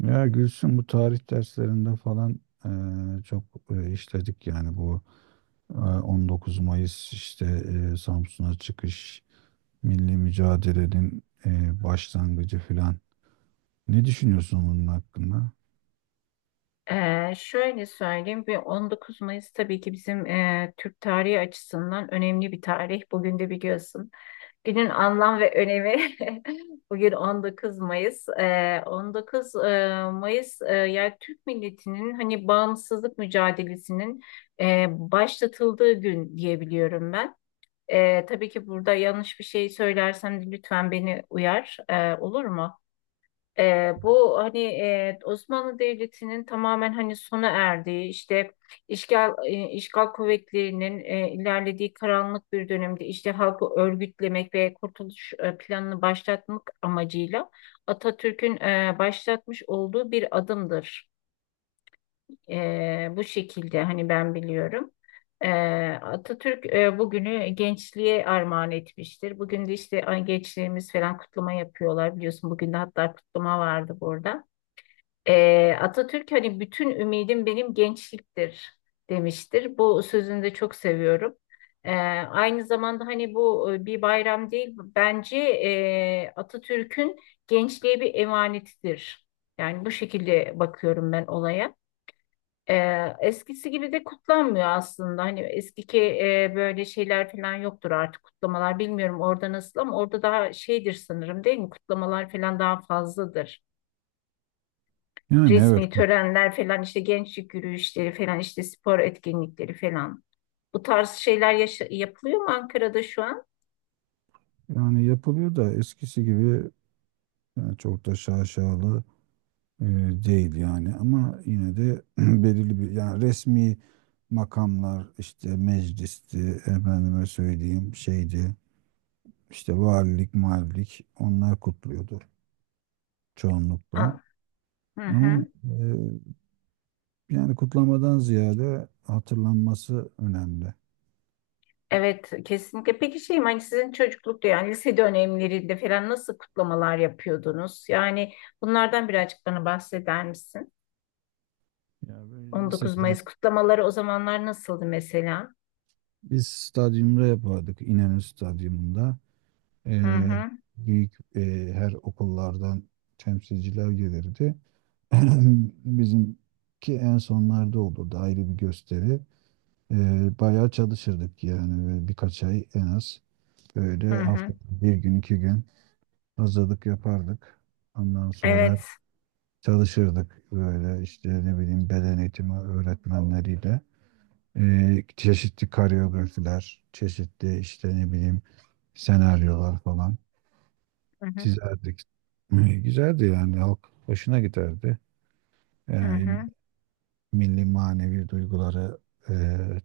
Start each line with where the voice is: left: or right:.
right: Ya Gülsün, bu tarih derslerinde falan çok işledik yani bu 19 Mayıs işte, Samsun'a çıkış, milli mücadelenin başlangıcı falan. Ne düşünüyorsun bunun hakkında?
left: Şöyle söyleyeyim ve 19 Mayıs tabii ki bizim Türk tarihi açısından önemli bir tarih. Bugün de biliyorsun. Günün anlam ve önemi bugün 19 Mayıs. 19 Mayıs, yani Türk milletinin hani bağımsızlık mücadelesinin başlatıldığı gün diyebiliyorum ben. Tabii ki burada yanlış bir şey söylersem de lütfen beni uyar. Olur mu? Bu hani Osmanlı Devleti'nin tamamen hani sona erdiği işte işgal kuvvetlerinin ilerlediği karanlık bir dönemde işte halkı örgütlemek ve kurtuluş planını başlatmak amacıyla Atatürk'ün başlatmış olduğu bir adımdır. E, Bu şekilde hani ben biliyorum. E, Atatürk bugünü gençliğe armağan etmiştir. Bugün de işte ay, gençliğimiz falan kutlama yapıyorlar biliyorsun. Bugün de hatta kutlama vardı burada. Atatürk hani bütün ümidim benim gençliktir demiştir. Bu sözünü de çok seviyorum. Ee, Aynı zamanda hani bu bir bayram değil, bence Atatürk'ün gençliğe bir emanetidir. Yani bu şekilde bakıyorum ben olaya. Eskisi gibi de kutlanmıyor aslında. Hani eskiki böyle şeyler falan yoktur artık, kutlamalar. Bilmiyorum orada nasıl, ama orada daha şeydir sanırım, değil mi? Kutlamalar falan daha fazladır,
right: Yani evet,
left: resmi törenler falan, işte gençlik yürüyüşleri falan, işte spor etkinlikleri falan. Bu tarz şeyler yapılıyor mu Ankara'da şu an?
right: yani yapılıyor da eskisi gibi çok da şaşalı değil yani, ama yine de belirli bir yani resmi makamlar işte meclisti, efendime söyleyeyim şeydi. İşte valilik, malilik onlar kutluyordu çoğunlukla.
left: Aa, hı
right: Ama
left: hı.
right: yani kutlamadan ziyade hatırlanması önemli.
left: Evet, kesinlikle. Peki şeyim, hani sizin çocuklukta, yani lise dönemlerinde falan nasıl kutlamalar yapıyordunuz? Yani bunlardan birazcık bana bahseder misin?
right: Ya böyle
left: 19
right: lisede
left: Mayıs kutlamaları o zamanlar nasıldı mesela?
right: biz stadyumda yapardık, İnönü Stadyumunda. E,
left: Hı hı
right: Büyük, her okullardan temsilciler gelirdi. Bizimki en sonlarda olurdu, ayrı bir gösteri. E, Bayağı çalışırdık yani, ve birkaç ay en az
left: hı
right: böyle
left: hı.
right: haftada bir gün iki gün hazırlık yapardık. Ondan sonra
left: Evet.
right: çalışırdık böyle işte, ne bileyim, beden eğitimi öğretmenleriyle. Çeşitli koreografiler, çeşitli işte ne bileyim senaryolar falan
left: Hı hı
right: çizerdik. Güzeldi yani, halk hoşuna giderdi.
left: hı
right: Ee,
left: hı.
right: Milli manevi duyguları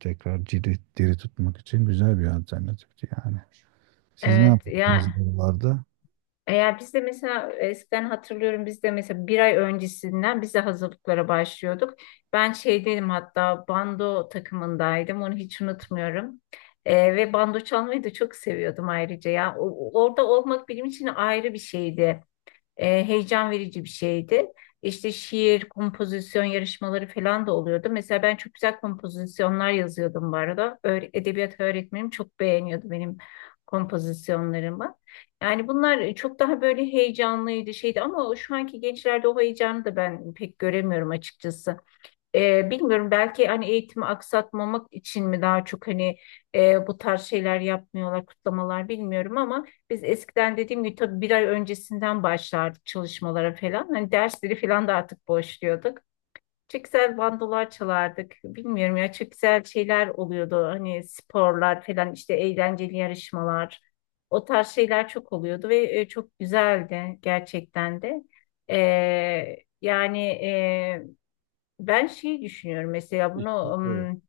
right: tekrar diri tutmak için güzel bir alternatifti yani. Siz ne
left: Evet
right: yaptınız
left: ya.
right: buralarda?
left: Eğer biz de mesela, eskiden hatırlıyorum, biz de mesela bir ay öncesinden biz de hazırlıklara başlıyorduk. Ben şeydeydim, hatta bando takımındaydım, onu hiç unutmuyorum. Ve bando çalmayı da çok seviyordum ayrıca ya. Orada olmak benim için ayrı bir şeydi. Heyecan verici bir şeydi. İşte şiir, kompozisyon yarışmaları falan da oluyordu. Mesela ben çok güzel kompozisyonlar yazıyordum bu arada. Edebiyat öğretmenim çok beğeniyordu benim kompozisyonlarımı. Yani bunlar çok daha böyle heyecanlıydı şeydi, ama şu anki gençlerde o heyecanı da ben pek göremiyorum açıkçası. Bilmiyorum, belki hani eğitimi aksatmamak için mi daha çok hani bu tarz şeyler yapmıyorlar, kutlamalar bilmiyorum, ama biz eskiden dediğim gibi tabii bir ay öncesinden başlardık çalışmalara falan. Hani dersleri falan da artık boşluyorduk. Çok güzel bandolar çalardık. Bilmiyorum ya, çok güzel şeyler oluyordu. Hani sporlar falan, işte eğlenceli yarışmalar. O tarz şeyler çok oluyordu ve çok güzeldi gerçekten de. E, Yani ben şeyi düşünüyorum mesela bunu.
right: İşte,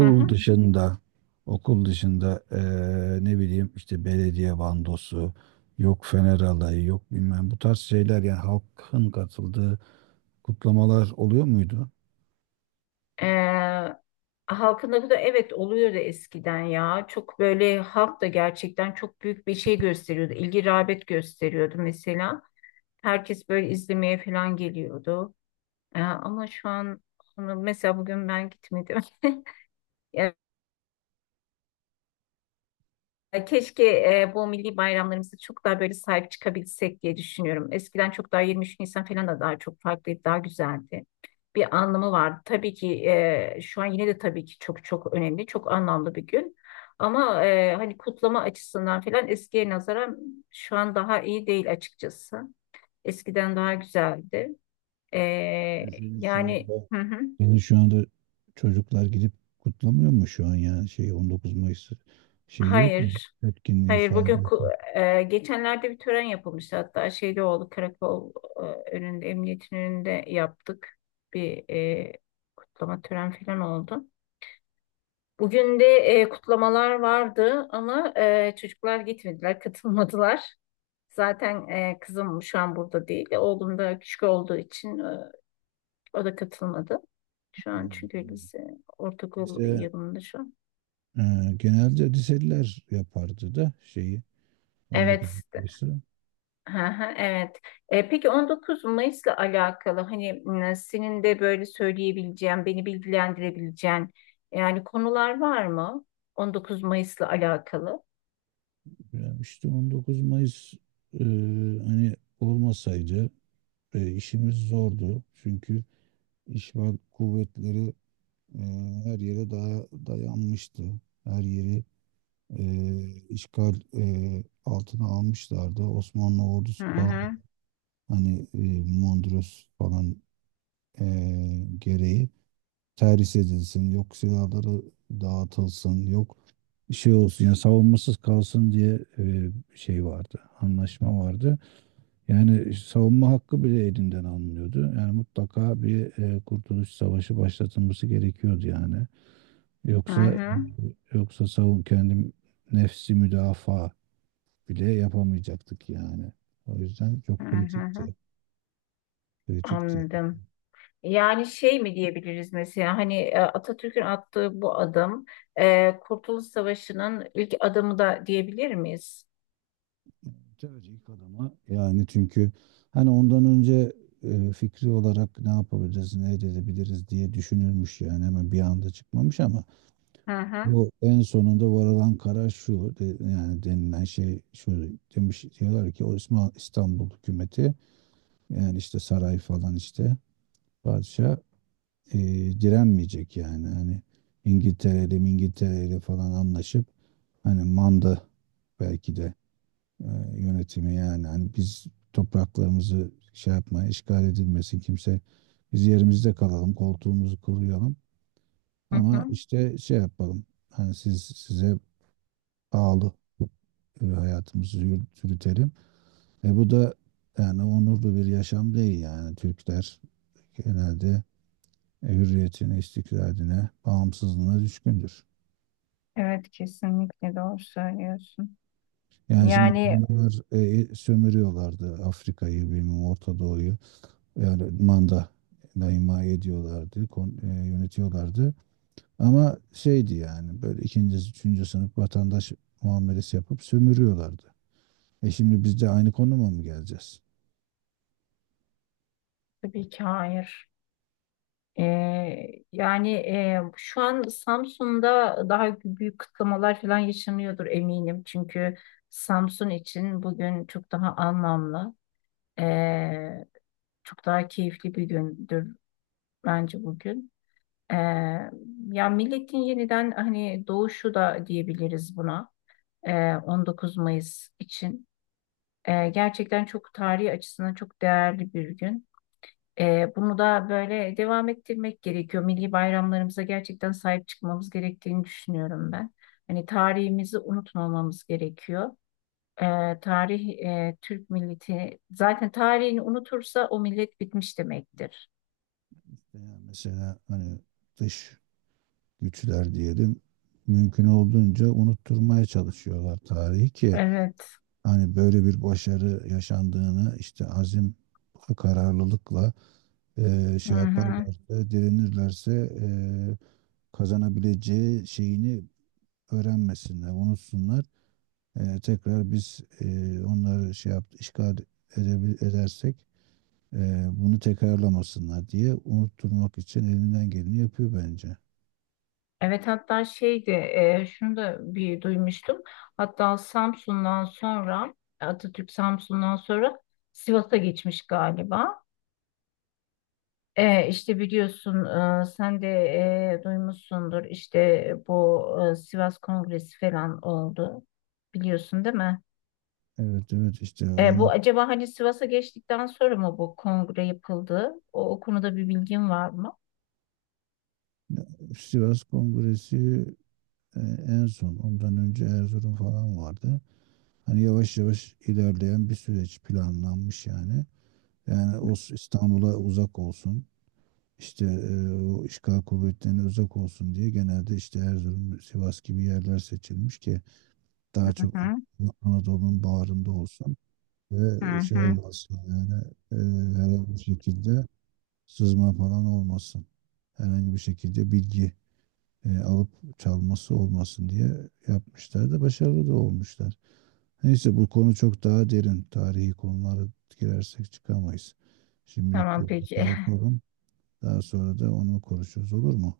left: Hı hı.
right: dışında, okul dışında ne bileyim işte belediye bandosu, yok Fener alayı, yok bilmem, bu tarz şeyler yani halkın katıldığı kutlamalar oluyor muydu?
left: eee, Halkında bu da, evet, oluyordu eskiden ya. Çok böyle halk da gerçekten çok büyük bir şey gösteriyordu. İlgi, rağbet gösteriyordu mesela. Herkes böyle izlemeye falan geliyordu. Ama şu an onu mesela bugün ben gitmedim. Keşke bu milli bayramlarımıza çok daha böyle sahip çıkabilsek diye düşünüyorum. Eskiden çok daha 23 Nisan falan da daha çok farklıydı, daha güzeldi. Bir anlamı vardı. Tabii ki şu an yine de tabii ki çok çok önemli, çok anlamlı bir gün. Ama hani kutlama açısından falan eskiye nazaran şu an daha iyi değil açıkçası. Eskiden daha güzeldi. E,
right: Yani senin şu anda,
left: Yani, hı hı.
right: senin şu anda çocuklar gidip kutlamıyor mu şu an, yani şey 19 Mayıs, şey yok mu?
left: Hayır.
right: Etkinliği
left: Hayır,
right: falan.
left: bugün geçenlerde bir tören yapılmıştı, hatta şeyde oldu, karakol e, önünde, emniyetin önünde yaptık bir kutlama tören falan oldu. Bugün de kutlamalar vardı, ama çocuklar gitmediler katılmadılar. Zaten kızım şu an burada değil, oğlum da küçük olduğu için o da katılmadı. Şu an çünkü lise, ortaokul
right: Bize
left: yılında şu an.
right: genelde liseliler yapardı da şeyi, 19
left: Evet.
right: Mayıs'ı.
left: Hı hı. Evet. Peki 19 Mayıs'la alakalı, hani, senin de böyle söyleyebileceğin, beni bilgilendirebileceğin, yani konular var mı? 19 Mayıs'la alakalı.
right: Ya işte 19 Mayıs e, hani olmasaydı işimiz zordu. Çünkü işgal kuvvetleri e, her yere dayanmıştı. Her yeri işgal altına almışlardı. Osmanlı
left: Hı
right: ordusu falan
left: hı,
right: hani, Mondros falan e, gereği terhis edilsin, yok silahları dağıtılsın, yok şey olsun yani savunmasız kalsın diye şey vardı, anlaşma vardı. Yani savunma hakkı bile elinden alınıyordu. Yani mutlaka bir kurtuluş savaşı başlatılması gerekiyordu yani.
left: hı
right: Yoksa
left: hı,
right: yoksa savun kendim, nefsi müdafaa bile yapamayacaktık yani. O yüzden
left: hı
right: çok
left: hı, hı.
right: kritikti. Kritikti.
left: Anladım. Yani şey mi diyebiliriz mesela, hani Atatürk'ün attığı bu adım, Kurtuluş Savaşı'nın ilk adımı da diyebilir miyiz?
right: Tabii ilk adama yani, çünkü hani ondan önce fikri olarak ne yapabiliriz, ne edebiliriz diye düşünülmüş yani, hemen bir anda çıkmamış. Ama
left: Hı hı.
right: bu en sonunda varılan karar şu, yani denilen şey şu, demiş. Diyorlar ki o İstanbul hükümeti, yani işte saray falan, işte padişah e, direnmeyecek, yani hani İngiltere'li falan anlaşıp, hani manda belki de e, yönetimi, yani hani biz topraklarımızı şey yapmaya, işgal edilmesin kimse, biz yerimizde kalalım, koltuğumuzu kuruyalım,
left: Hı
right: ama
left: hı.
right: işte şey yapalım hani, siz size pahalı hayatımızı yürütelim. E bu da yani onurlu bir yaşam değil. Yani Türkler genelde hürriyetine, istiklaline, bağımsızlığına düşkündür.
left: Evet, kesinlikle doğru söylüyorsun.
right: Yani şimdi
left: Yani,
right: bunlar sömürüyorlardı Afrika'yı, bilmem Orta Doğu'yu. Yani manda ima ediyorlardı, yönetiyorlardı. Ama şeydi yani, böyle ikinci, üçüncü sınıf vatandaş muamelesi yapıp sömürüyorlardı. E şimdi biz de aynı konuma mı geleceğiz?
left: tabii ki hayır. Ee, Yani, şu an Samsun'da daha büyük kıtlamalar falan yaşanıyordur eminim. Çünkü Samsun için bugün çok daha anlamlı, ee, çok daha keyifli bir gündür bence bugün. Ee, Ya, milletin yeniden hani doğuşu da diyebiliriz buna. 19 Mayıs için. Gerçekten çok tarihi açısından çok değerli bir gün. Bunu da böyle devam ettirmek gerekiyor. Milli bayramlarımıza gerçekten sahip çıkmamız gerektiğini düşünüyorum ben. Hani tarihimizi unutmamamız gerekiyor. Tarih, Türk milleti zaten tarihini unutursa o millet bitmiş demektir.
right: Yani mesela hani dış güçler diyelim, mümkün olduğunca unutturmaya çalışıyorlar tarihi, ki
left: Evet.
right: hani böyle bir başarı yaşandığını, işte azim kararlılıkla
left: Hı
right: şey
left: hı.
right: yaparlarsa, direnirlerse e, kazanabileceği şeyini öğrenmesinler, unutsunlar. Tekrar biz onları şey yap, işgal edersek bunu tekrarlamasınlar diye, unutturmak için elinden geleni yapıyor bence.
left: Evet, hatta şeydi, şunu da bir duymuştum. Hatta Samsun'dan sonra, Atatürk Samsun'dan sonra Sivas'a geçmiş galiba. İşte biliyorsun, sen de duymuşsundur, işte bu Sivas Kongresi falan oldu. Biliyorsun, değil mi?
right: Evet evet, işte
left: Bu
right: onu.
left: acaba hani Sivas'a geçtikten sonra mı bu kongre yapıldı? O konuda bir bilgin var mı?
right: Sivas Kongresi, e, en son, ondan önce Erzurum falan vardı. Hani yavaş yavaş ilerleyen bir süreç planlanmış yani. Yani o İstanbul'a uzak olsun, işte o işgal kuvvetlerine uzak olsun diye genelde işte Erzurum, Sivas gibi yerler seçilmiş ki daha
left: Hı
right: çok
left: hı,
right: Anadolu'nun bağrında olsun
left: hı
right: ve şey
left: hı.
right: olmasın yani, e, herhangi bir şekilde sızma falan olmasın. Herhangi bir şekilde bilgi alıp çalması olmasın diye yapmışlar, da başarılı da olmuşlar. Neyse, bu konu çok daha derin. Tarihi konulara girersek çıkamayız. Şimdilik
left: Tamam,
right: burada şey
left: peki.
right: yapalım. Daha sonra da onu konuşuruz, olur mu?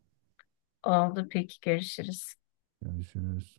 left: Oldu, peki, görüşürüz.
right: Görüşürüz.